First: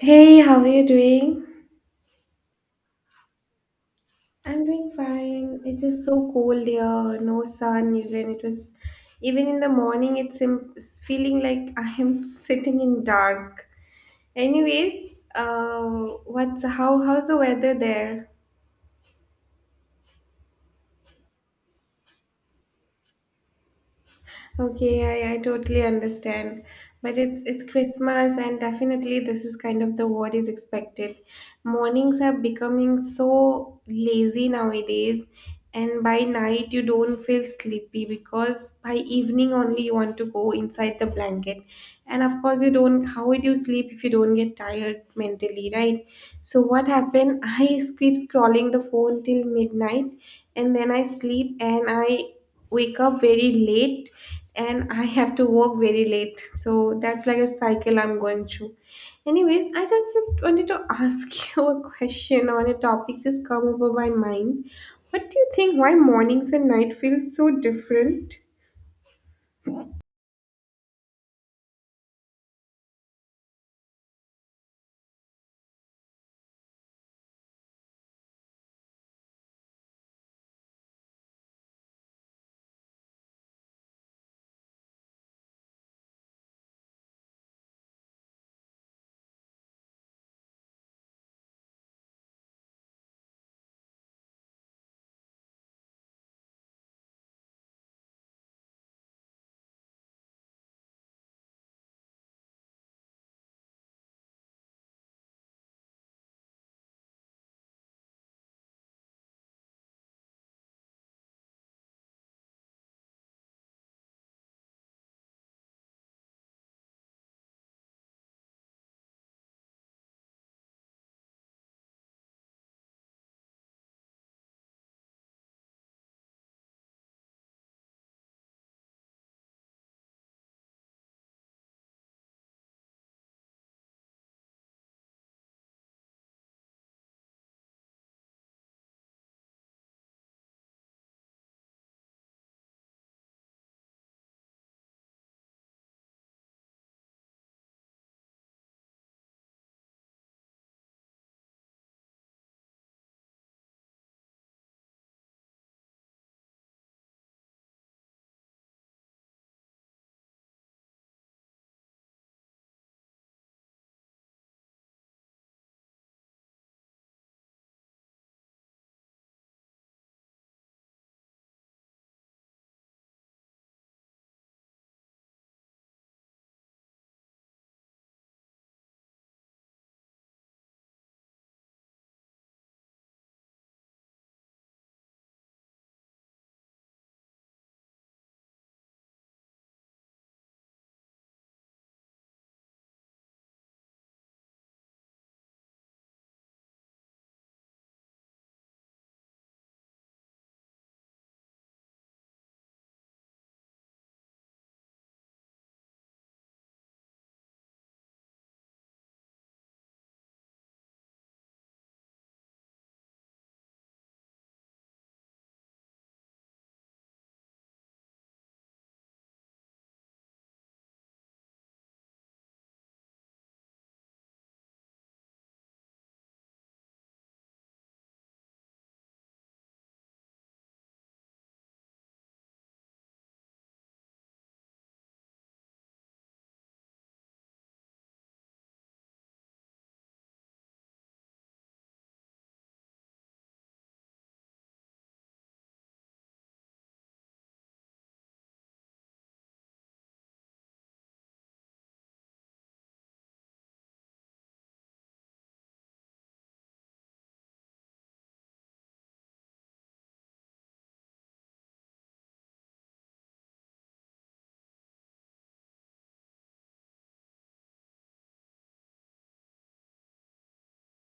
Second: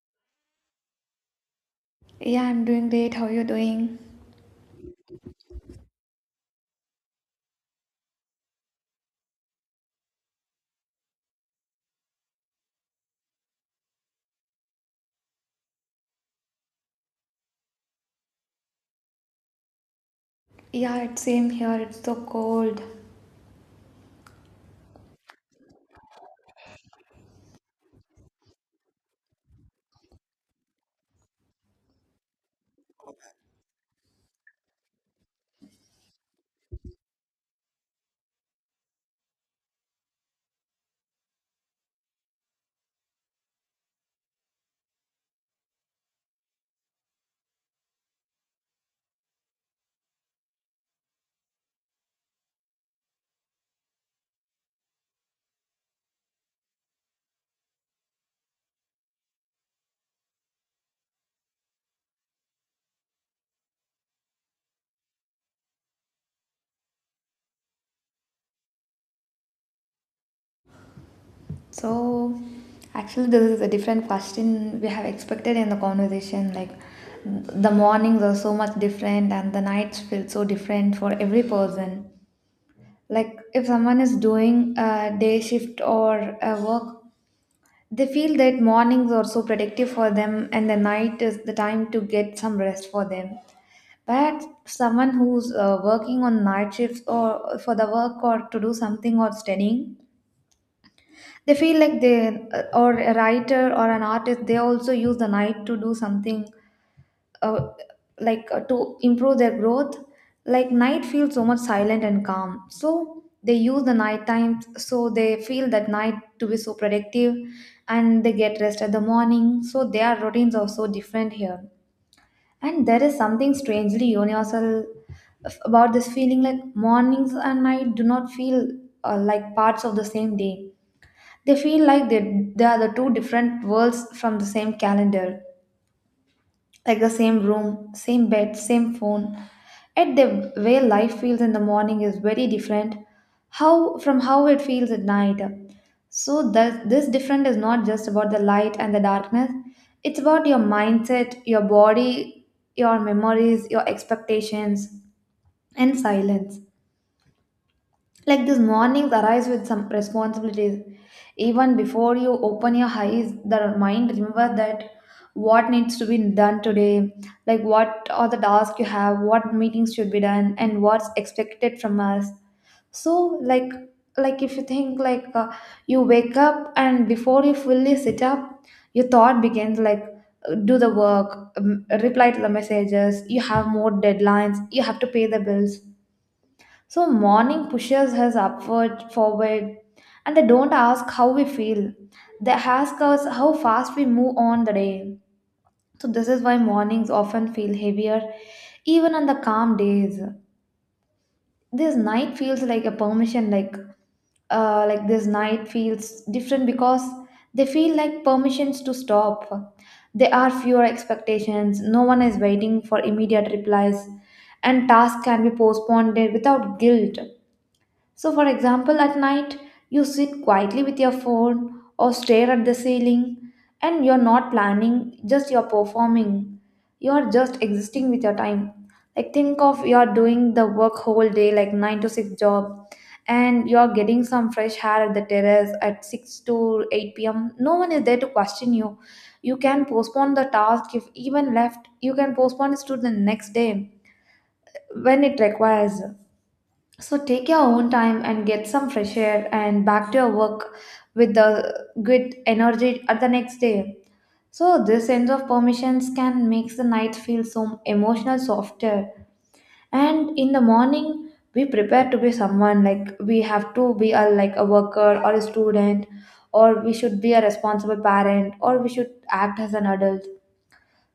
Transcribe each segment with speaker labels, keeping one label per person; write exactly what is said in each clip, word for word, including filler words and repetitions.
Speaker 1: Hey, how are you doing?
Speaker 2: Yeah, I'm doing great. How are you doing?
Speaker 1: I'm doing fine. It's just so cold here. No sun even. It was even in the morning it's im- it's feeling like I am sitting in dark. Anyways, uh what's how how's the weather there?
Speaker 2: Yeah, it's same here. It's so cold.
Speaker 1: Okay, I, I totally understand. But it's it's Christmas and definitely this is kind of the what is expected. Mornings are becoming so lazy nowadays, and by night you don't feel sleepy because by evening only you want to go inside the blanket. And of course you don't how would you sleep if you don't get tired mentally, right? So what happened? I keep scrolling the phone till midnight, and then I sleep and I wake up very late, and I have to work very late. So that's like a cycle I'm going through. Anyways, I just wanted to ask you a question on a topic just come over my mind. What do you think why mornings and night feel so different?
Speaker 2: So, actually, this is a different question we have expected in the conversation. Like, the mornings are so much different, and the nights feel so different for every person. Like, if someone is doing a day shift or a work, they feel that mornings are so productive for them, and the night is the time to get some rest for them. That someone who's uh, working on night shifts or for the work or to do something or studying, they feel like they, uh, or a writer or an artist, they also use the night to do something uh, like uh, to improve their growth. Like night feels so much silent and calm. So they use the night times, so they feel that night to be so productive and they get rest at the morning. So their routines are so different here. And there is something strangely universal f- about this feeling like mornings and night do not feel uh, like parts of the same day. They feel like they, they are the two different worlds from the same calendar, like the same room, same bed, same phone. Yet the way life feels in the morning is very different how from how it feels at night. So that this different is not just about the light and the darkness. It's about your mindset, your body, your memories, your expectations, and silence. Like these mornings arise with some responsibilities. Even before you open your eyes, the mind remember that what needs to be done today, like what are the tasks you have, what meetings should be done, and what's expected from us. So like like if you think like uh, you wake up and before you fully sit up, your thought begins like uh, do the work, um, reply to the messages. You have more deadlines. You have to pay the bills, so morning pushes us upward, forward, and they don't ask how we feel. They ask us how fast we move on the day. So this is why mornings often feel heavier, even on the calm days. This night feels like a permission. Like uh, like this night feels different because they feel like permissions to stop. There are fewer expectations, no one is waiting for immediate replies, and tasks can be postponed without guilt. So, for example, at night you sit quietly with your phone or stare at the ceiling and you're not planning, just you're performing. You're just existing with your time. Like, think of you're doing the work whole day, like nine to six job, and you're getting some fresh air at the terrace at six to eight p m. No one is there to question you. You can postpone the task if even left, you can postpone it to the next day when it requires, so take your own time and get some fresh air and back to your work with the good energy at the next day. So this sense of permissions can make the night feel so emotional softer. And in the morning, we prepare to be someone like we have to be a like a worker or a student, or we should be a responsible parent, or we should act as an adult.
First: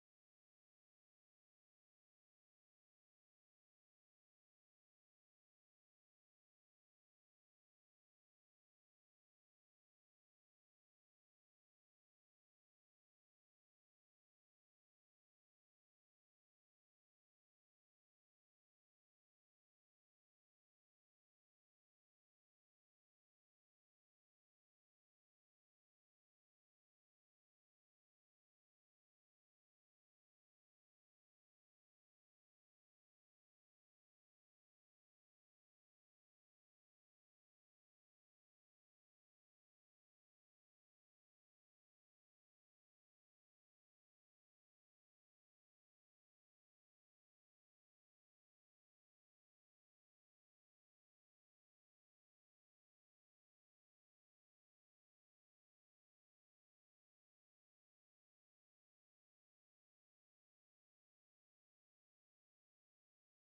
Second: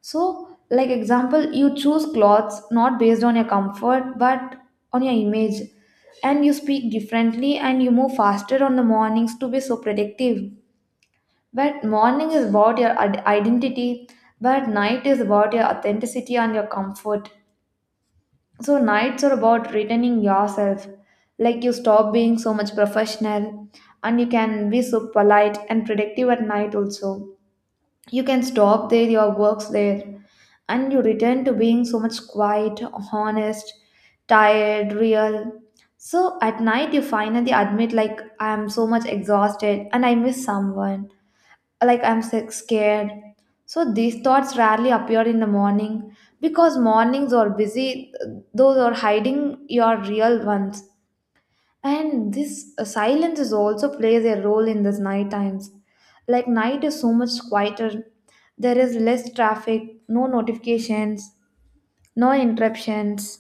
Speaker 2: So, like example, you choose clothes not based on your comfort but on your image, and you speak differently and you move faster on the mornings to be so productive. But morning is about your ad- identity, but night is about your authenticity and your comfort. So nights are about returning yourself. Like you stop being so much professional and you can be so polite and productive at night also. You can stop there your works there and you return to being so much quiet, honest, tired, real. So at night, you finally admit, like, I am so much exhausted and I miss someone, like, I'm sick, scared. So these thoughts rarely appear in the morning because mornings are busy, those are hiding your real ones. And this uh, silence is also plays a role in this night times. Like night is so much quieter. There is less traffic, no notifications, no interruptions.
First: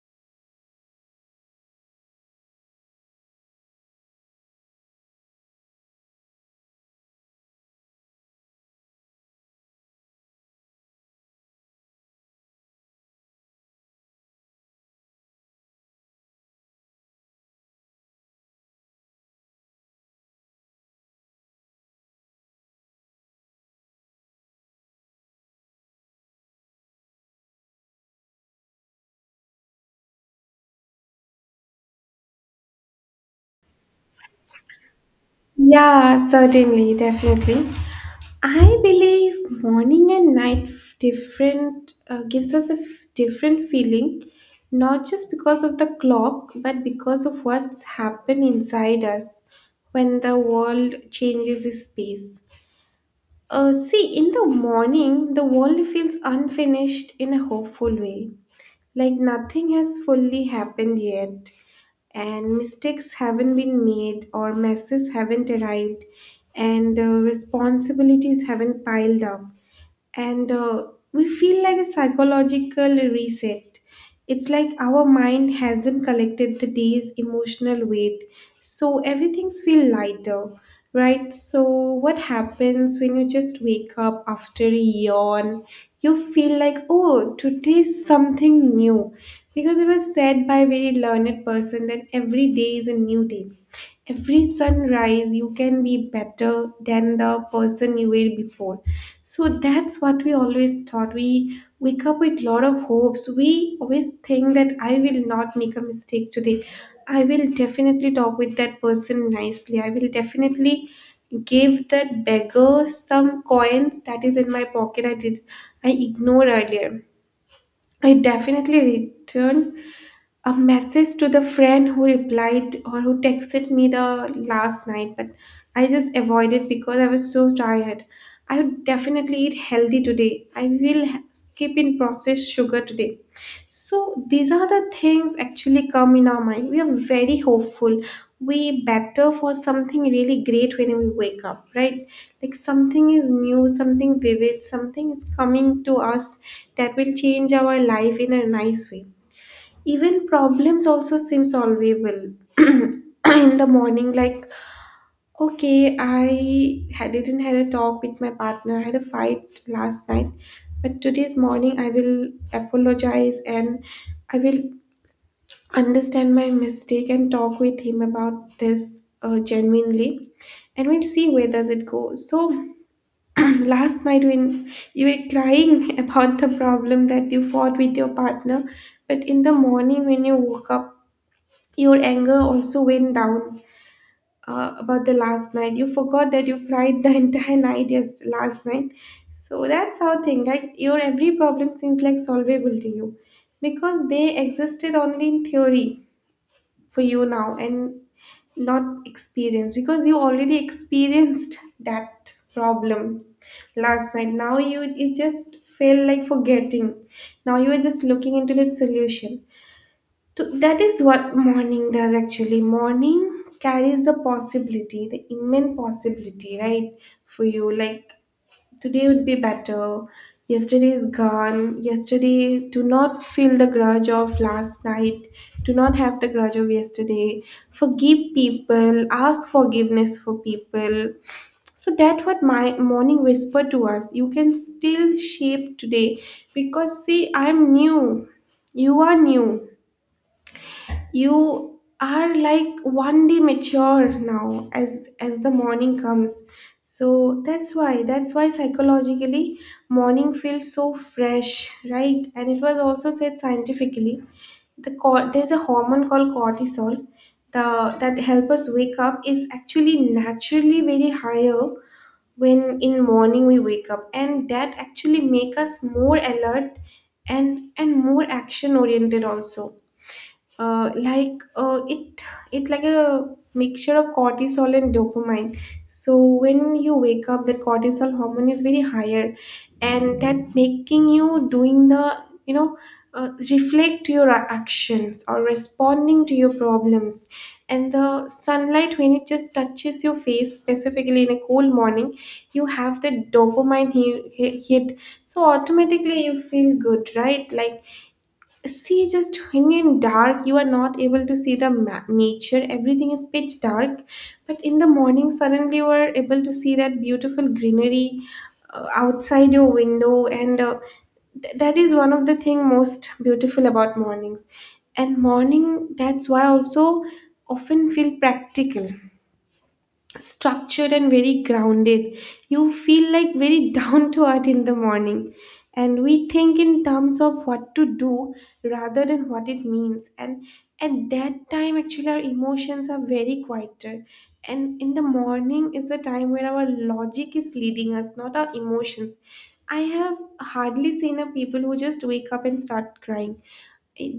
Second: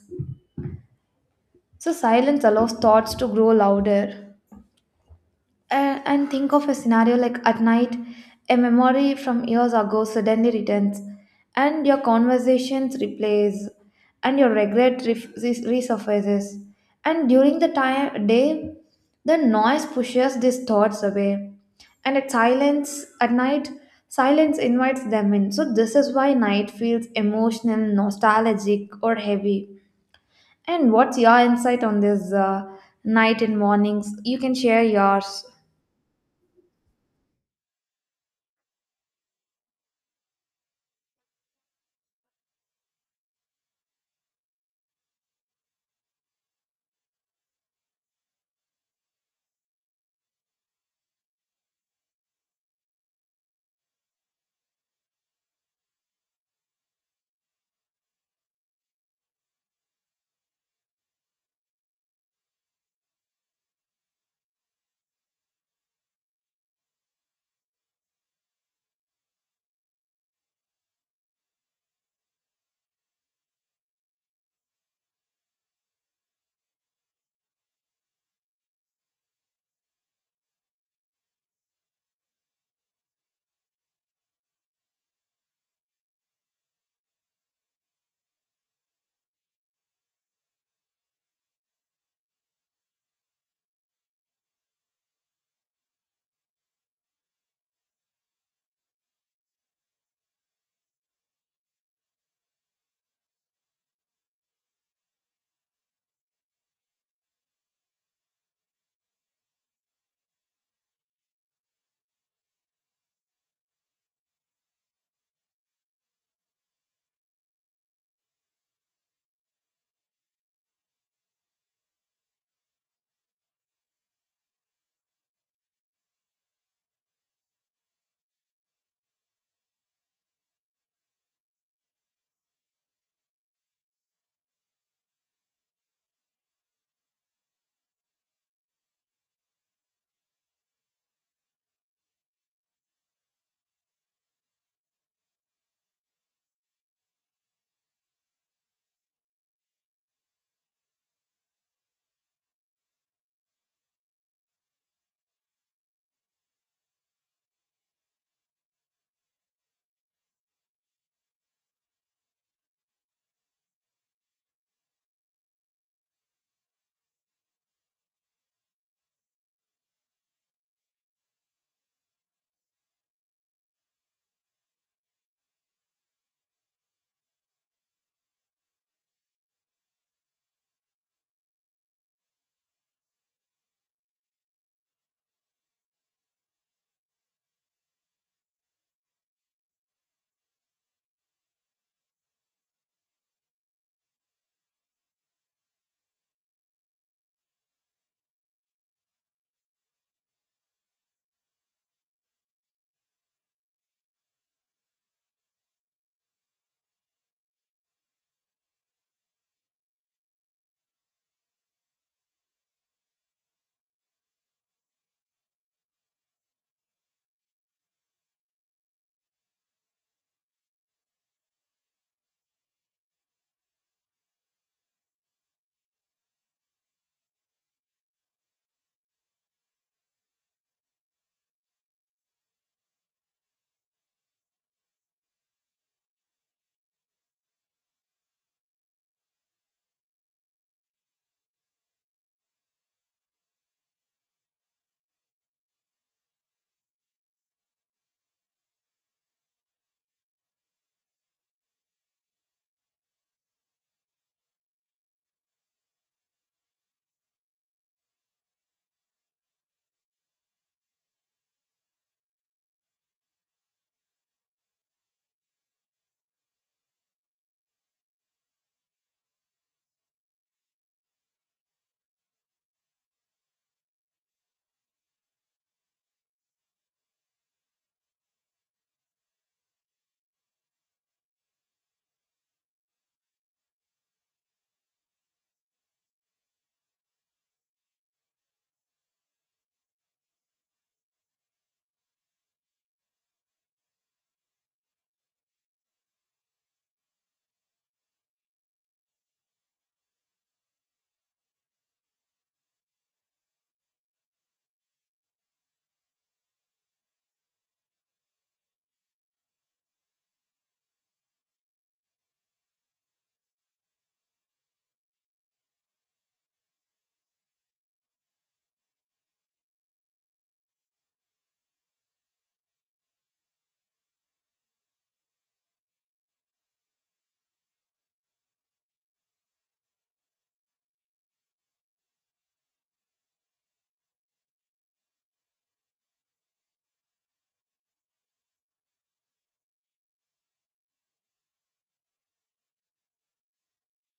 Speaker 2: So silence allows thoughts to grow louder. And, and think of a scenario like at night, a memory from years ago suddenly returns, and your conversations replays, and your regret ref- res- resurfaces. And during the time day, the noise pushes these thoughts away, and at silence at night, silence invites them in. So this is why night feels emotional, nostalgic, or heavy. And what's your insight on this uh, night and mornings? You can share yours.
Speaker 1: Yeah, certainly, definitely. I believe morning and night f- different uh, gives us a f- different feeling, not just because of the clock, but because of what's happened inside us when the world changes its pace. Uh, see, in the morning, the world feels unfinished in a hopeful way, like nothing has fully happened yet, and mistakes haven't been made or messes haven't arrived, and uh, responsibilities haven't piled up, and uh, we feel like a psychological reset. It's like our mind hasn't collected the day's emotional weight, so everything's feel lighter, right? So what happens when you just wake up after a yawn? You feel like, oh, today is something new, because it was said by a very learned person that every day is a new day. Every sunrise, you can be better than the person you were before, so that's what we always thought. We wake up with lot of hopes. We always think that I will not make a mistake today. I will definitely talk with that person nicely. I will definitely give that beggar some coins that is in my pocket. I did I ignored earlier. I definitely return a message to the friend who replied or who texted me the last night, but I just avoided because I was so tired. I would definitely eat healthy today. I will ha- skip in processed sugar today. So these are the things actually come in our mind. We are very hopeful. We better for something really great when we wake up, right? Like something is new, something vivid, something is coming to us that will change our life in a nice way. Even problems also seem solvable in the morning, like okay, I had, didn't had a talk with my partner, I had a fight last night, but today's morning I will apologize, and I will understand my mistake and talk with him about this uh, genuinely, and we'll see where does it go. So last night when you were crying about the problem that you fought with your partner, but in the morning when you woke up, your anger also went down uh, about the last night. You forgot that you cried the entire night, yes, last night. So that's how thing, right? Your every problem seems like solvable to you because they existed only in theory for you now and not experience because you already experienced that problem last night. Now you you just feel like forgetting. Now you are just looking into the solution, so that is what morning does actually. Morning carries the possibility, the immense possibility, right? For you, like today would be better. Yesterday is gone. Yesterday, do not feel the grudge of last night. Do not have the grudge of yesterday. Forgive people. Ask forgiveness for people. So that what my morning whisper to us. You can still shape today because see, I'm new. You are new, you are like one day mature now as as the morning comes, so that's why that's why psychologically morning feels so fresh, right? And it was also said scientifically the cor- there's a hormone called cortisol, the that help us wake up is actually naturally very higher when in morning we wake up, and that actually make us more alert, and and more action oriented also. uh, like uh, it it like a mixture of cortisol and dopamine. So when you wake up, that cortisol hormone is very higher, and that making you doing the, you know, uh, reflect to your actions or responding to your problems. And the sunlight when it just touches your face specifically in a cold morning, you have the dopamine he- he- hit, so automatically you feel good, right? Like see, just when in dark, you are not able to see the ma- nature. Everything is pitch dark, but in the morning, suddenly you are able to see that beautiful greenery uh, outside your window, and uh, th- that is one of the thing most beautiful about mornings. And morning, that's why also often feel practical, structured and very grounded. You feel like very down to earth in the morning. And we think in terms of what to do rather than what it means. And at that time, actually, our emotions are very quieter. And in the morning is the time where our logic is leading us, not our emotions. I have hardly seen a people who just wake up and start crying.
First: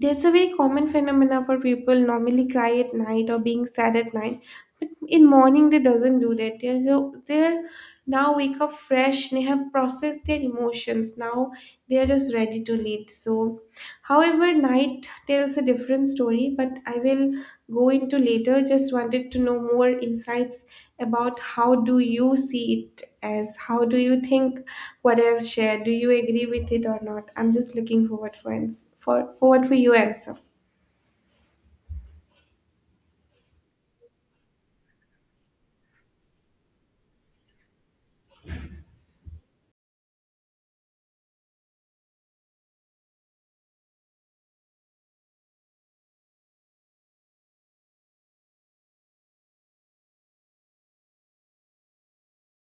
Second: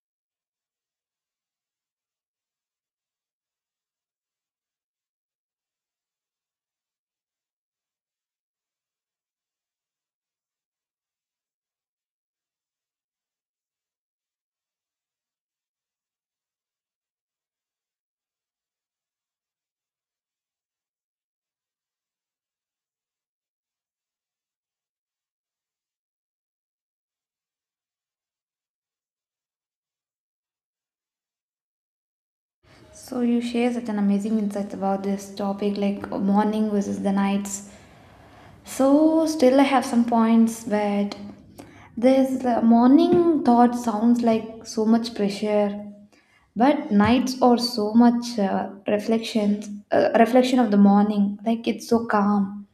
Speaker 1: That's a very common phenomena for people normally cry at night or being sad at night. But in morning they doesn't do that. They're so they're now wake up fresh. They have processed their emotions. Now they are just ready to lead. So however, night tells a different story, but I will go into later. Just wanted to know more insights about how do you see it as how do you think what I've shared? Do you agree with it or not? I'm just looking forward for ans- for forward for your answer.
Speaker 2: So you share such an amazing insights about this topic, like morning versus the nights. So still I have some points, but this uh, morning thought sounds like so much pressure, but nights are so much uh, reflections, uh, reflection of the morning. Like it's so calm.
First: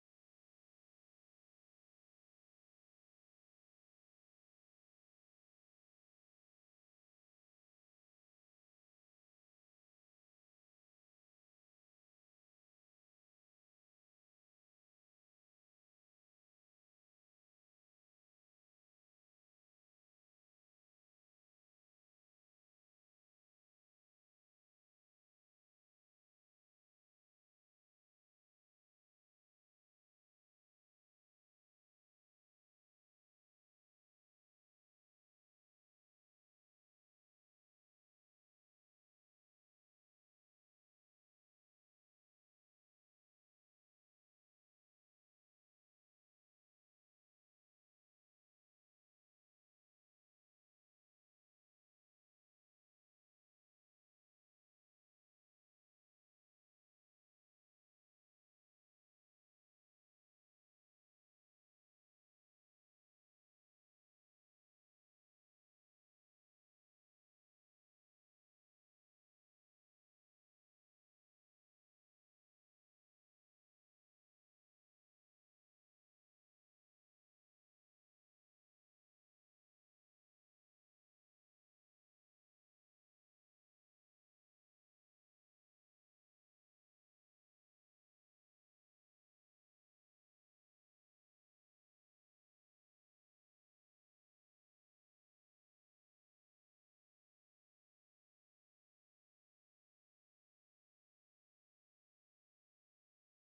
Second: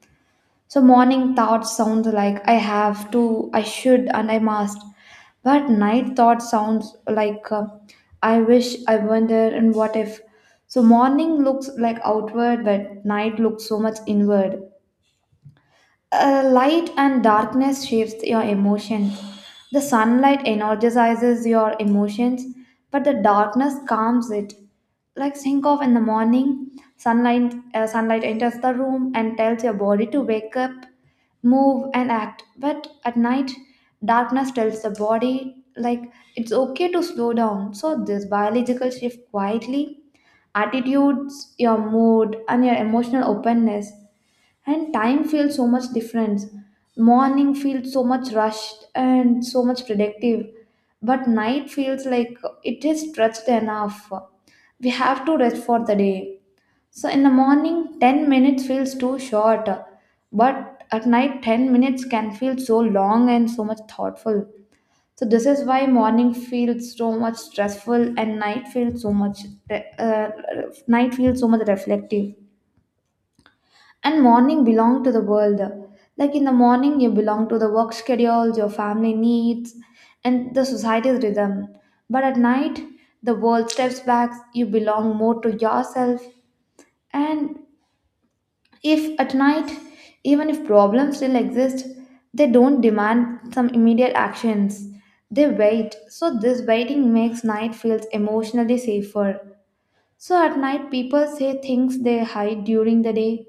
Speaker 2: So morning thoughts sound like I have to, I should, and I must. But night thoughts sounds like uh, I wish, I wonder, and what if. So morning looks like outward, but night looks so much inward. Uh, light and darkness shapes your emotions. The sunlight energizes your emotions, but the darkness calms it. Like think of in the morning, sunlight uh, sunlight enters the room and tells your body to wake up, move and act. But at night, darkness tells the body like it's okay to slow down. So this biological shift quietly attitudes, your mood and your emotional openness, and time feels so much different. Morning feels so much rushed and so much productive, but night feels like it is stretched enough. We have to rest for the day, so in the morning ten minutes feels too short, but at night ten minutes can feel so long and so much thoughtful. So this is why morning feels so much stressful and night feels so much uh, night feels so much reflective. And morning belong to the world, like in the morning you belong to the work schedules, your family needs, and the society's rhythm. But at night, the world steps back, you belong more to yourself. And if at night, even if problems still exist, they don't demand some immediate actions, they wait. So this waiting makes night feels emotionally safer. So at night, people say things they hide during the day,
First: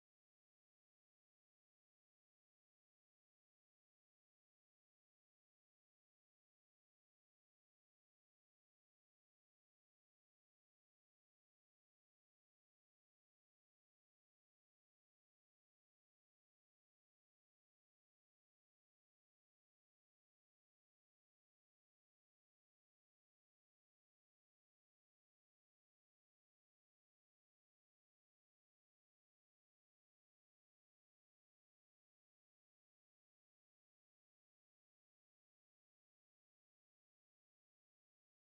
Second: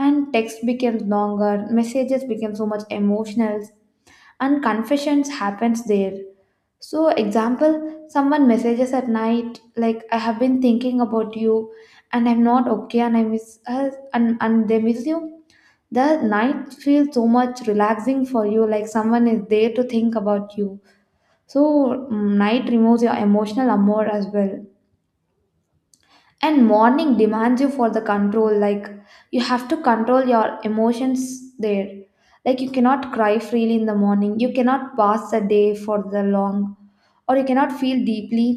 Speaker 2: and text becomes longer, messages become so much emotional, and confessions happens there. So example, someone messages at night like I have been thinking about you, and I'm not okay, and I miss us, and and they miss you. The night feels so much relaxing for you, like someone is there to think about you. So mm, night removes your emotional armor as well, and morning demands you for the control, like you have to control your emotions there. Like you cannot cry freely in the morning, you cannot pass the day for the long, or you cannot feel deeply.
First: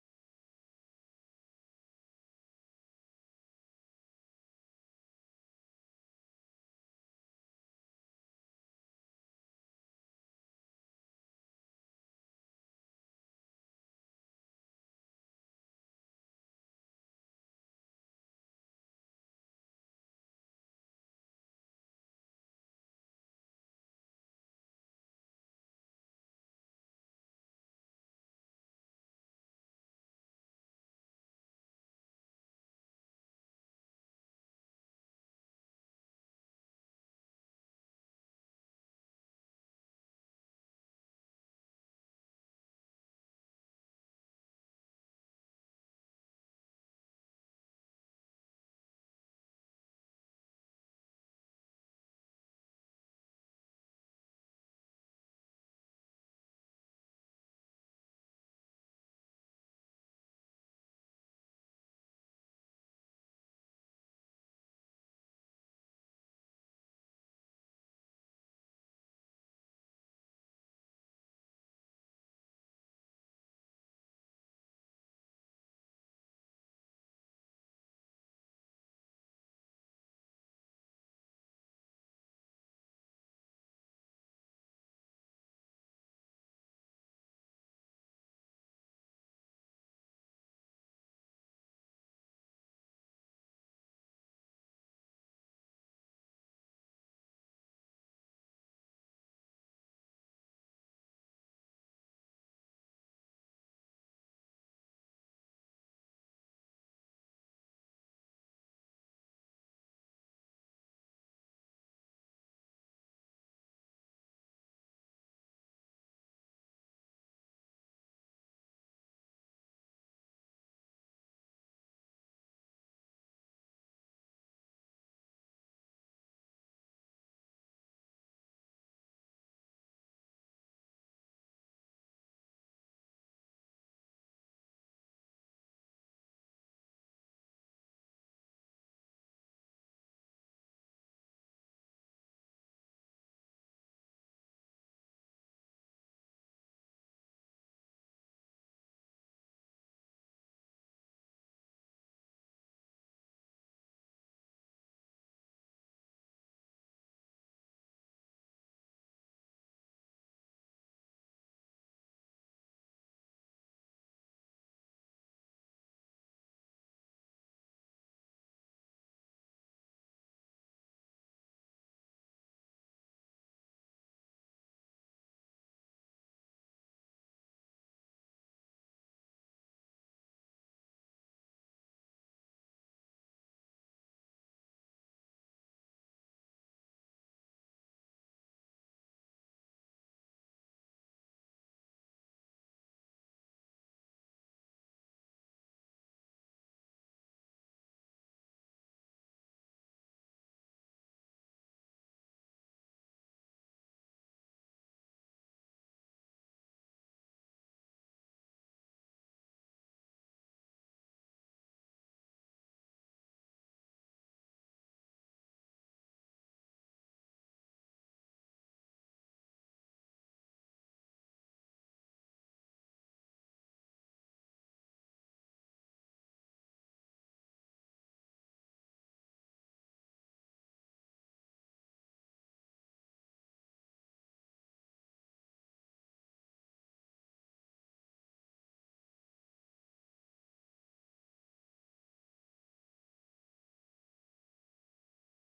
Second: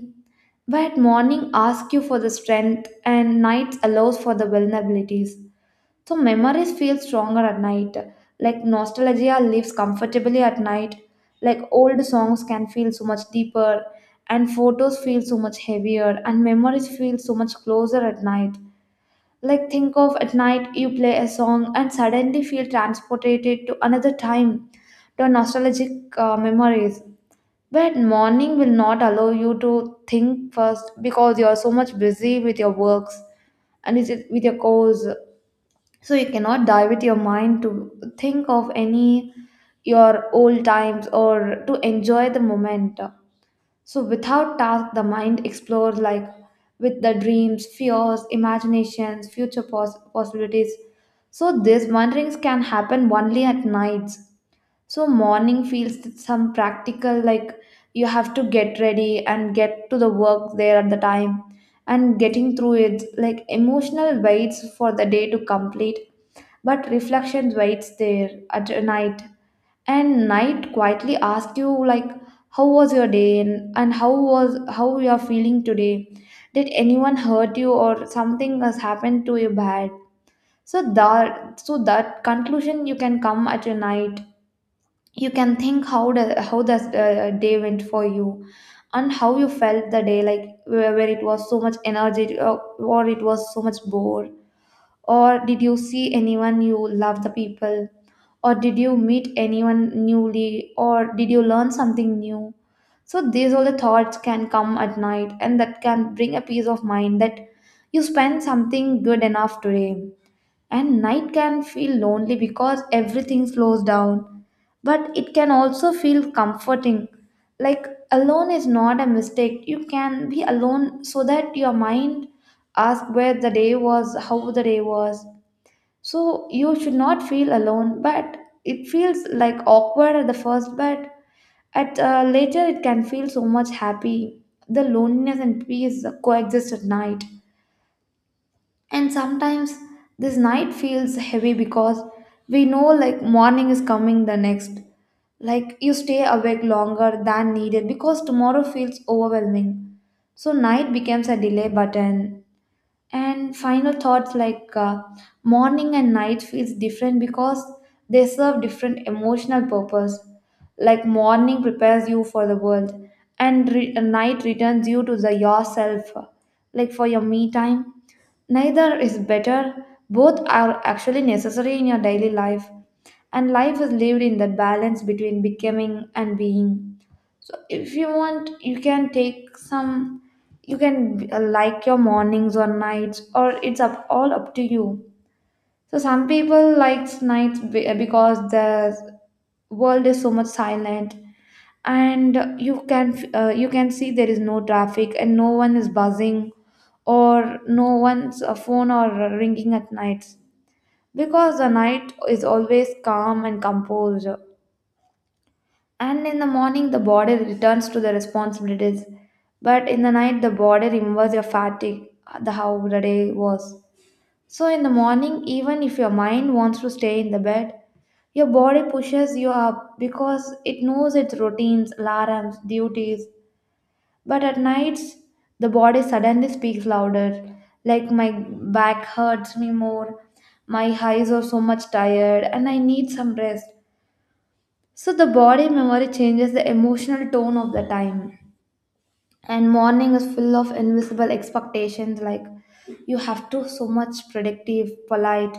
Speaker 2: But morning asks you for the strength and night allows for the vulnerabilities. So memories feel stronger at night. Like nostalgia lives comfortably at night. Like old songs can feel so much deeper and photos feel so much heavier and memories feel so much closer at night. Like think of at night you play a song and suddenly feel transported to another time, to nostalgic uh, memories. But morning will not allow you to think first because you are so much busy with your works and is it with your course. So you cannot die with your mind to think of any your old times or to enjoy the moment. So without task the mind explores, like with the dreams, fears, imaginations, future pos- possibilities. So these wanderings can happen only at nights. So morning feels that some practical, like you have to get ready and get to the work there at the time, and getting through it like emotional waits for the day to complete. But reflection waits there at night, and night quietly asks you like how was your day, and, and how was how you are feeling today. Did anyone hurt you or something has happened to you bad? So that so that conclusion you can come at your night. You can think how the how the uh, day went for you, and how you felt the day, like where, where it was so much energy, uh, or it was so much bored, or did you see anyone you love the people, or did you meet anyone newly, or did you learn something new. So these all the thoughts can come at night and that can bring a peace of mind that you spend something good enough today. And night can feel lonely because everything slows down, but it can also feel comforting. Like alone is not a mistake, you can be alone so that your mind asks where the day was how the day was, so you should not feel alone, but it feels like awkward at the first, but at uh, later it can feel so much happy. The loneliness and peace coexist at night. And sometimes this night feels heavy because we know like morning is coming the next. Like you stay awake longer than needed because tomorrow feels overwhelming. So night becomes a delay button and final thoughts like uh, morning and night feels different because they serve different emotional purpose. Like morning prepares you for the world, and re- uh, night returns you to the yourself, like for your me time. Neither is better. Both are actually necessary in your daily life, and life is lived in that balance between becoming and being. So if you want, you can take some. You can uh, like your mornings or nights, or it's up all up to you. So some people likes nights be- uh, because the world is so much silent, and you can uh, you can see there is no traffic and no one is buzzing or no one's uh, phone or ringing at nights because the night is always calm and composed. And in the morning, the body returns to the responsibilities. But in the night, the body remembers your fatigue, the how the day was. So in the morning, even if your mind wants to stay in the bed, your body pushes you up because it knows its routines, alarms, duties. But at nights, the body suddenly speaks louder, like my back hurts me more, my eyes are so much tired, and I need some rest. So the body memory changes the emotional tone of the time. And morning is full of invisible expectations like you have to so much predictive, polite,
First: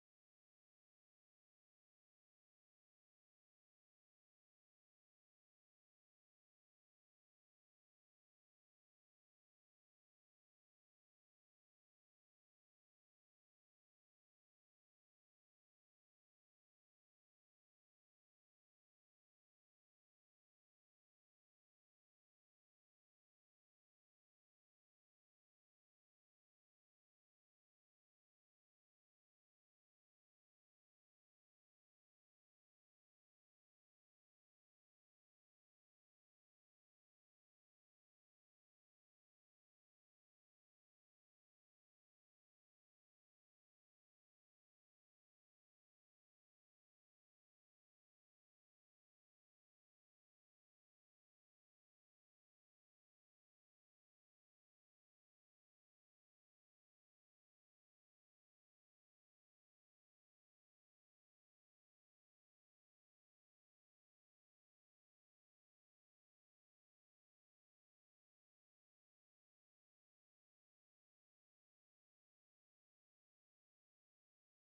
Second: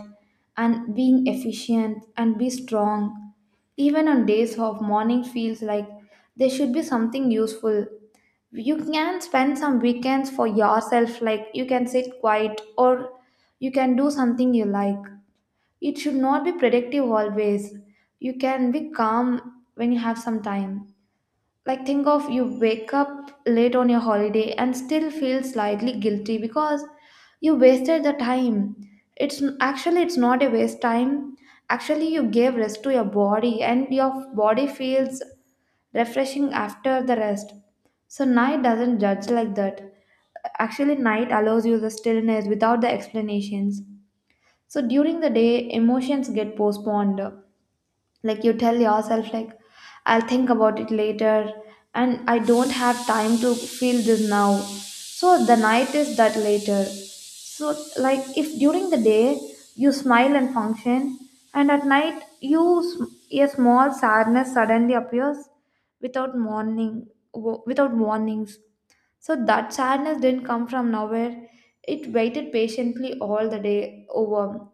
Speaker 2: and being efficient and be strong. Even on days off, morning feels like there should be something useful. You can spend some weekends for yourself, like you can sit quiet or you can do something you like. It should not be predictive always. You can be calm when you have some time. Like, think of you wake up late on your holiday and still feel slightly guilty because you wasted the time. It's actually it's not a waste time. Actually, you gave rest to your body and your body feels refreshing after the rest. So night doesn't judge like that. Actually, night allows you the stillness without the explanations. So during the day, emotions get postponed. Like you tell yourself, like, I'll think about it later, and I don't have time to feel this now. So the night is that later. So, like, if during the day you smile and function, and at night you sm- a small sadness suddenly appears without warning, wo- without warnings. So that sadness didn't come from nowhere. It waited patiently all the day over,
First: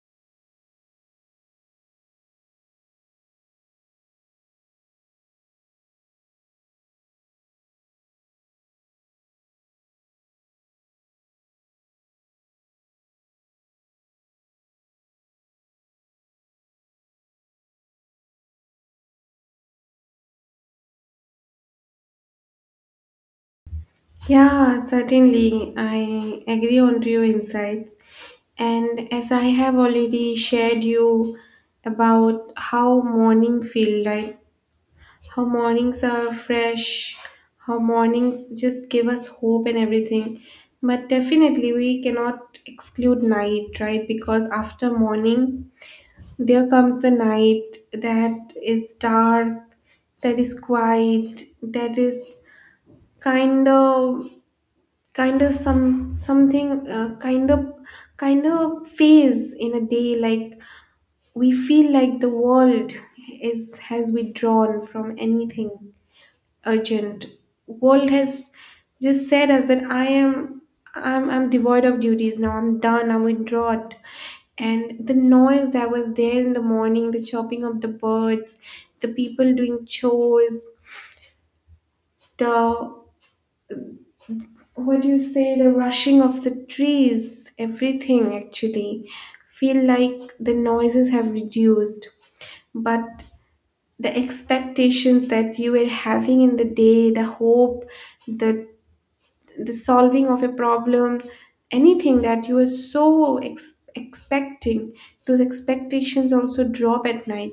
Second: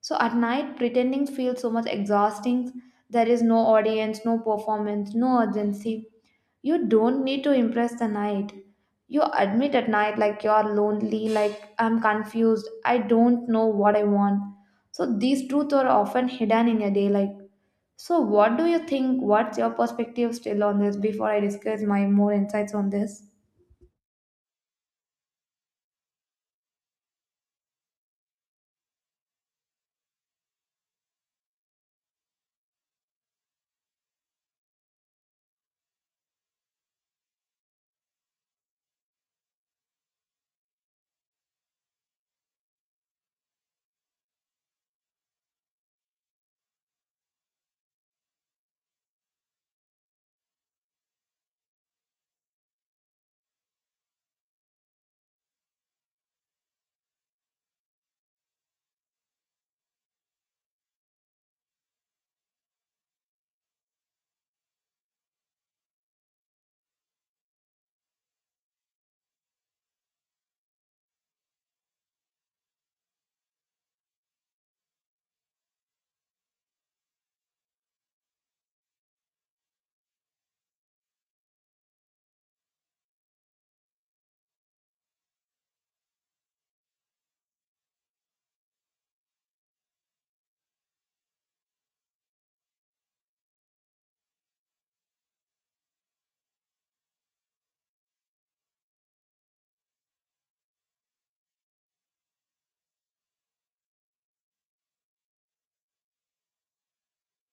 Speaker 2: so at night, pretending feels so much exhausting. There is no audience, no performance, no urgency. You don't need to impress the night. You admit at night like you're lonely, like I'm confused, I don't know what I want. So these truths are often hidden in your day. Like, so what do you think? What's your perspective still on this before I discuss my more insights on this?
Speaker 1: Yeah, certainly. I agree on to your insights. And as I have already shared you about how morning feel like. Her mornings are fresh. Her mornings just give us hope and everything. But definitely, we cannot exclude night, right? Because after morning, there comes the night that is dark, that is quiet, that is kind of kind of some something uh, kind of kind of phase in a day, like we feel like the world is has withdrawn from anything urgent. World has just said us that I am I'm I'm devoid of duties now, I'm done, I'm withdrawn. And the noise that was there in the morning, the chopping of the birds, the people doing chores, the what do you say, the rushing of the trees, everything actually feel like the noises have reduced. But the expectations that you were having in the day, the hope, the the solving of a problem, anything that you were so ex- expecting, those expectations also drop at night.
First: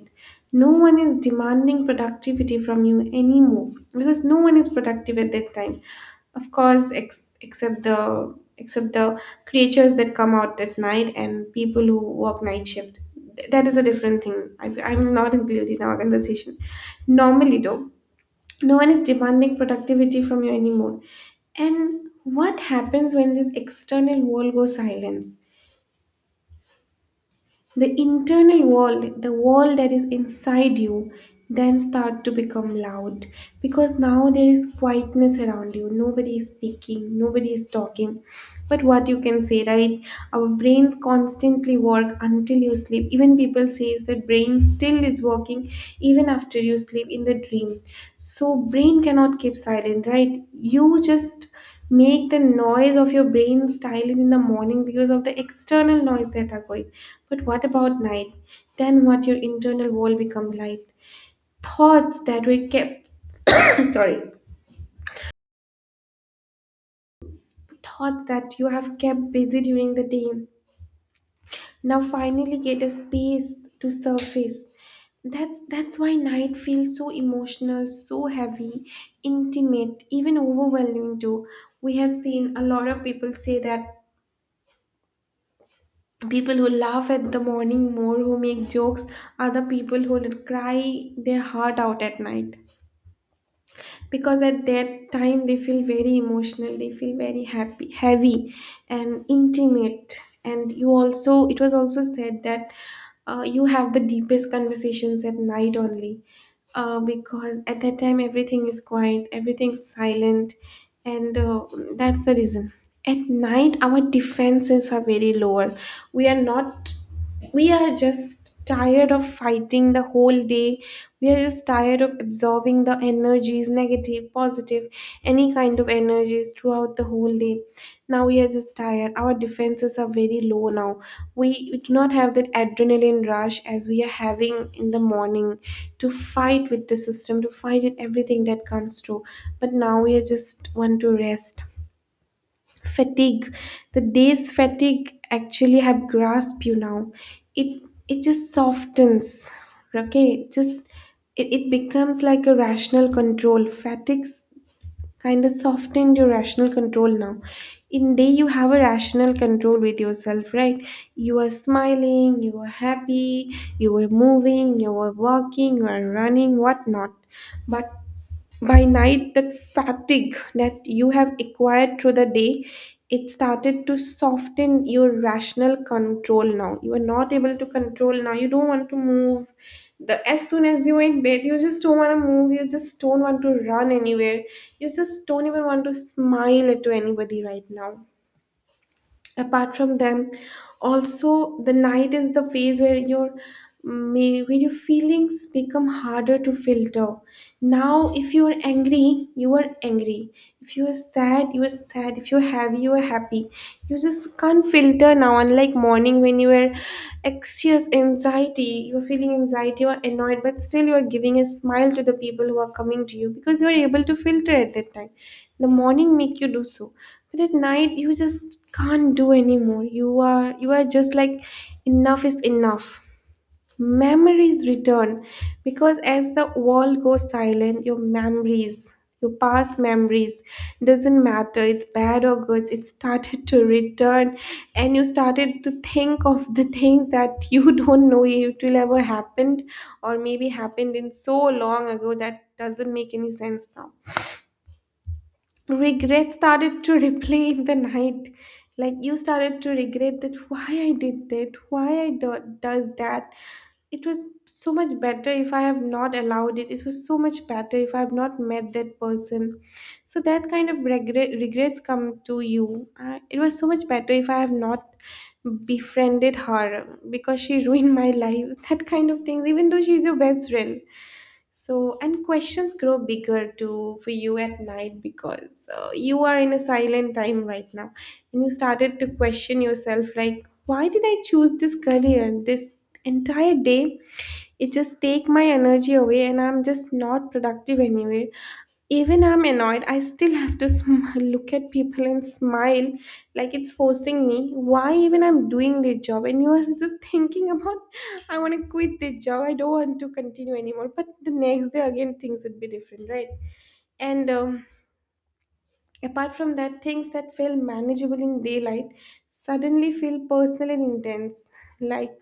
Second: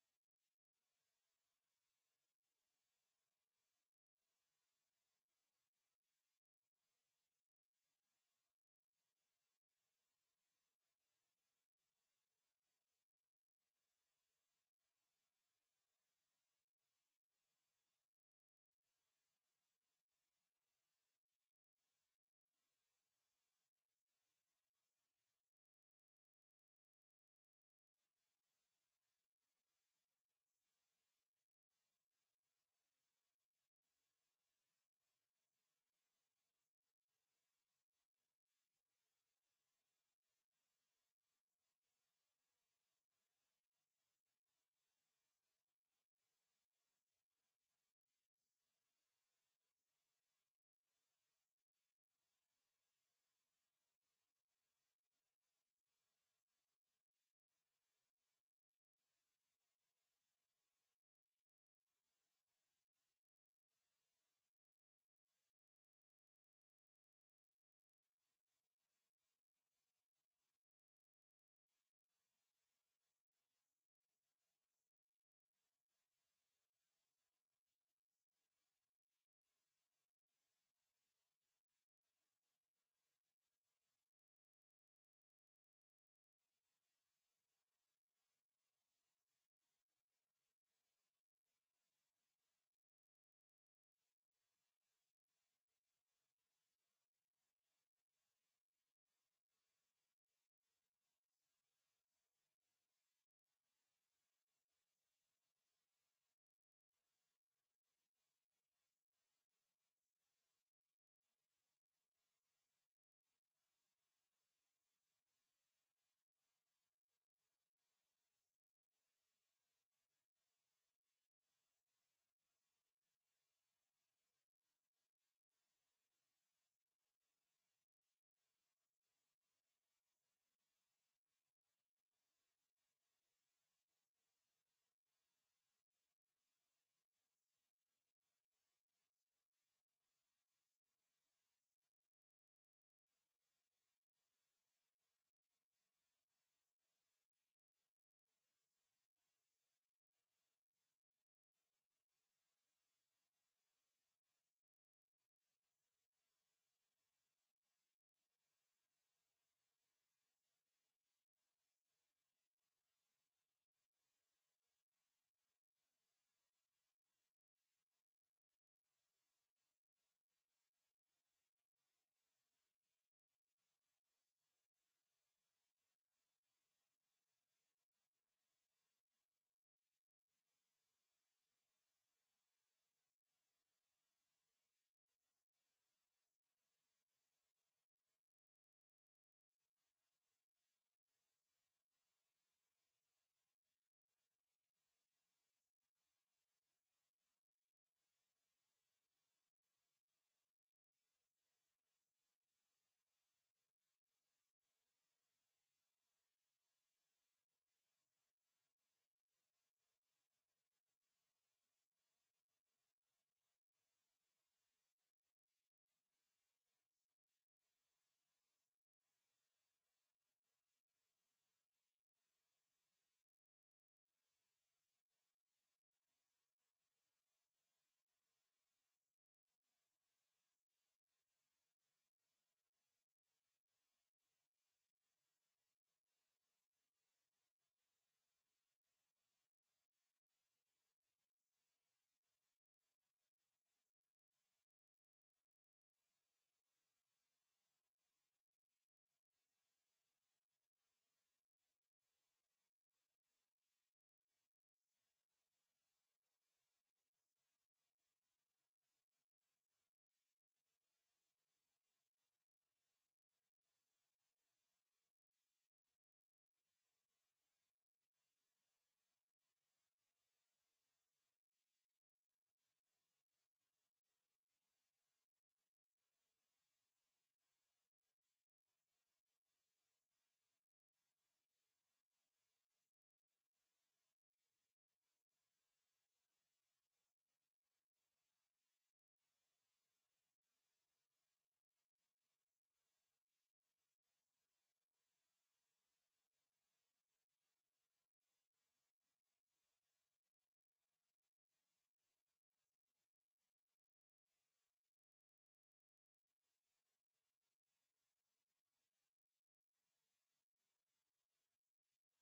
Speaker 1: No one is demanding productivity from you anymore because no one is productive at that time. Of course, ex- except the except the creatures that come out at night and people who work night shift. Th- that is a different thing, I, I'm not included in our conversation normally though. No one is demanding productivity from you anymore, and what happens when this external world goes silent, the internal world, the world that is inside you, then start to become loud, because now there is quietness around you. Nobody is speaking, nobody is talking. But what you can say, right? Our brains constantly work until you sleep. Even people says that brain still is working even after you sleep in the dream. So brain cannot keep silent, right? You just make the noise of your brain silent in the morning because of the external noise that are going. But what about night? Then what your internal world become light. Thoughts that were kept sorry. Thoughts that you have kept busy during the day now finally get a space to surface. That's that's why night feels so emotional, so heavy, intimate, even overwhelming too. We have seen a lot of people say that people who laugh at the morning more who make jokes are the people who will cry their heart out at night because at that time they feel very emotional, they feel very happy, heavy, and intimate. And you also it was also said that uh, you have the deepest conversations at night only uh, because at that time everything is quiet, everything's silent, and uh, that's the reason. At night, our defenses are very lower. We are not, we are just tired of fighting the whole day. We are just tired of absorbing the energies, negative positive, any kind of energies throughout the whole day. Now we are just tired. Our defenses are very low now. We do not have that adrenaline rush as we are having in the morning to fight with the system, to fight with everything that comes through. But now we are just want to rest. Fatigue. The day's fatigue actually have grasped you now. It it just softens. Okay, just it, it becomes like a rational control. Fatigues kind of softened your rational control now, in day you have a rational control with yourself, right? You are smiling, you are happy, you are moving, you are walking, you are running, whatnot. But by night, that fatigue that you have acquired through the day, it started to soften your rational control now. You are not able to control now. You don't want to move. The As soon as you are in bed, you just don't want to move. You just don't want to run anywhere. You just don't even want to smile to anybody right now, apart from them. Also the night is the phase where your may where your feelings become harder to filter now. If you are angry, you are angry. If you are sad, you are sad. If you're happy, you are happy. You just can't filter now, unlike morning when you were anxious anxiety you are feeling anxiety or annoyed, but still you are giving a smile to the people who are coming to you because you are able to filter at that time. The morning make you do so. But at night, you just can't do anymore. You are you are just like enough is enough. Memories return because as the world goes silent, your memories, your past memories, doesn't matter. It's bad or good. It started to return, and you started to think of the things that you don't know it will ever happened, or maybe happened in so long ago that doesn't make any sense now. Regret started to replay in the night, like you started to regret that, why I did that, why i do- does that, it was so much better if I have not allowed it, it was so much better if I have not met that person. So that kind of regret regrets come to you. Uh, it was so much better if I have not befriended her because she ruined my life, that kind of things, even though she's your best friend. So, and questions grow bigger too for you at night because uh, you are in a silent time right now. And you started to question yourself, like, why did I choose this career? This entire day, it just take my energy away and I'm just not productive anywhere. Even I'm annoyed, I still have to sm- look at people and smile, like it's forcing me. Why even I'm doing this job? And you are just thinking about, I want to quit this job. I don't want to continue anymore. But the next day again, things would be different, right? And um, Apart from that, things that feel manageable in daylight suddenly feel personal and intense. Like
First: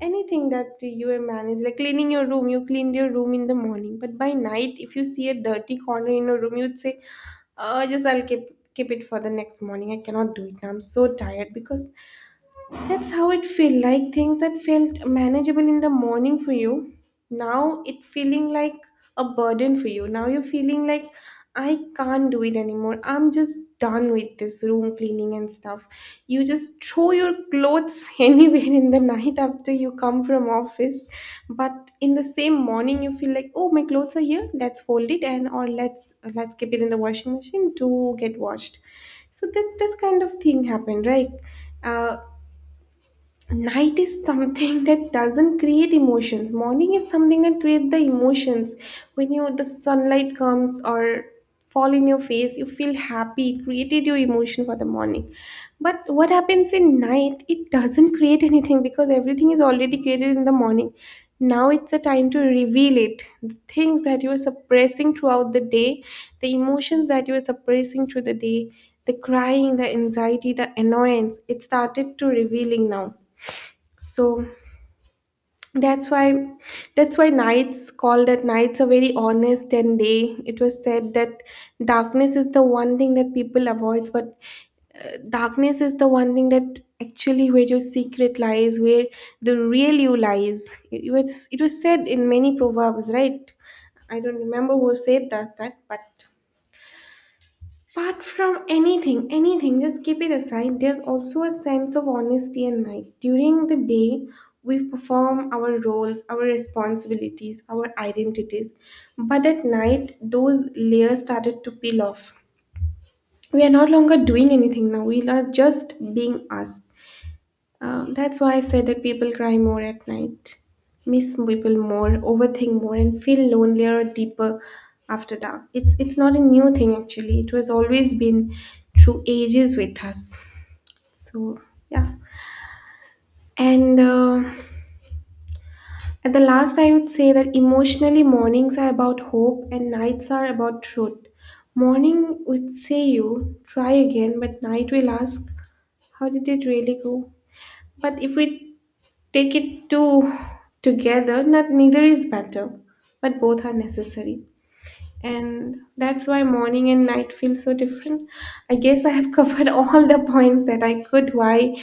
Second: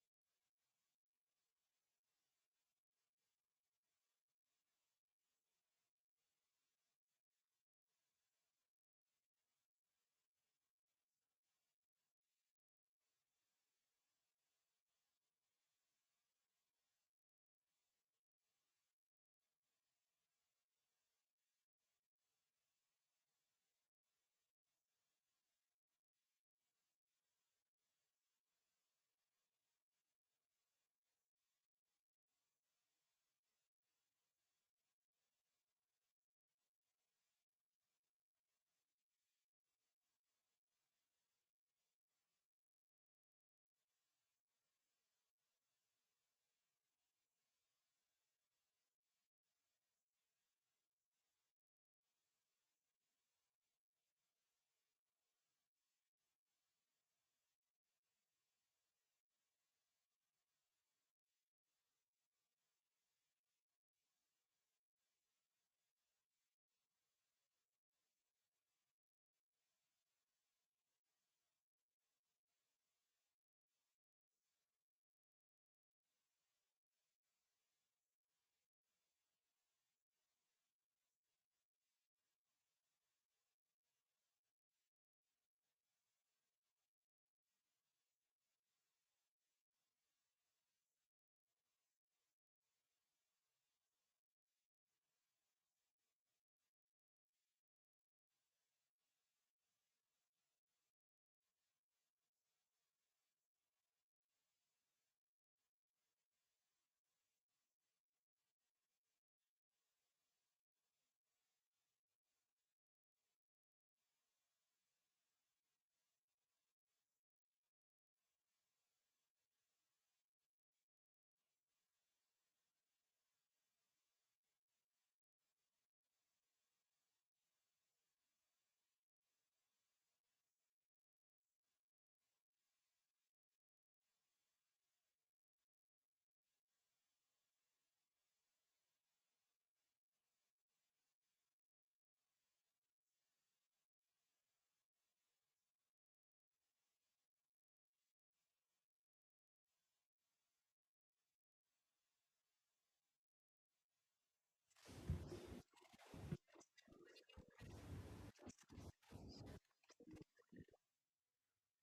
Speaker 1: anything that you have managed, like cleaning your room, you cleaned your room in the morning, but by night, if you see a dirty corner in your room, you'd say, uh, just I'll keep keep it for the next morning. I cannot do it now. I'm so tired, because that's how it felt like, things that felt manageable in the morning for you. Now it feeling like a burden for you. Now you're feeling like I can't do it anymore. I'm just done with this room cleaning and stuff. You just throw your clothes anywhere in the night after you come from office. But in the same morning you feel like, oh, my clothes are here, let's fold it, and or let's let's keep it in the washing machine to get washed. So that this kind of thing happened, right? Uh, Night is something that doesn't create emotions. Morning is something that creates the emotions. When you the sunlight comes or fall in your face, you feel happy, it created your emotion for the morning. But what happens in night, it doesn't create anything because everything is already created in the morning. Now it's a time to reveal it, the things that you were suppressing throughout the day, the emotions that you were suppressing through the day, the crying, the anxiety, the annoyance, it started to revealing now. So that's why that's why nights called that nights are very honest. And day it was said that darkness is the one thing that people avoids, but uh, darkness is the one thing that actually where your secret lies, where the real you lies. It it was it was said in many proverbs, right? I don't remember who said that that but apart from anything, anything, just keep it aside. There's also a sense of honesty and night. During the day, we perform our roles, our responsibilities, our identities. But at night, those layers started to peel off. We are no longer doing anything now. We are just being us. Uh, that's why I've said that people cry more at night, miss people more, overthink more, and feel lonelier deeper after dark. It's it's not a new thing actually. It was always been through ages with us. So yeah. And uh, At the last, I would say that emotionally, mornings are about hope and nights are about truth. Morning would say you try again, but night will ask, how did it really go? But if we take it to together, not neither is better, but both are necessary, and that's why morning and night feel so different. I guess I have covered all the points that I could, why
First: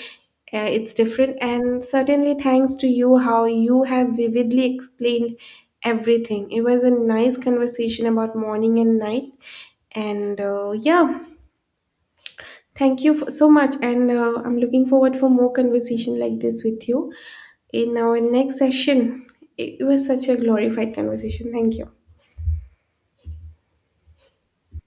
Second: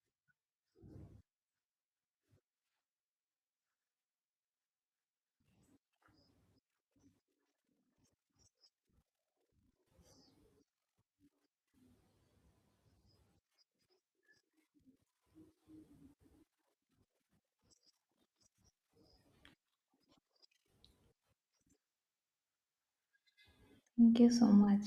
Speaker 1: uh, it's different. And certainly thanks to you, how you have vividly explained everything. It was a nice conversation about morning and night. And uh, Yeah, thank you for, so much. And uh, I'm looking forward for more conversation like this with you in our next session. It was such a glorified conversation. Thank you.
Speaker 2: Thank you so much.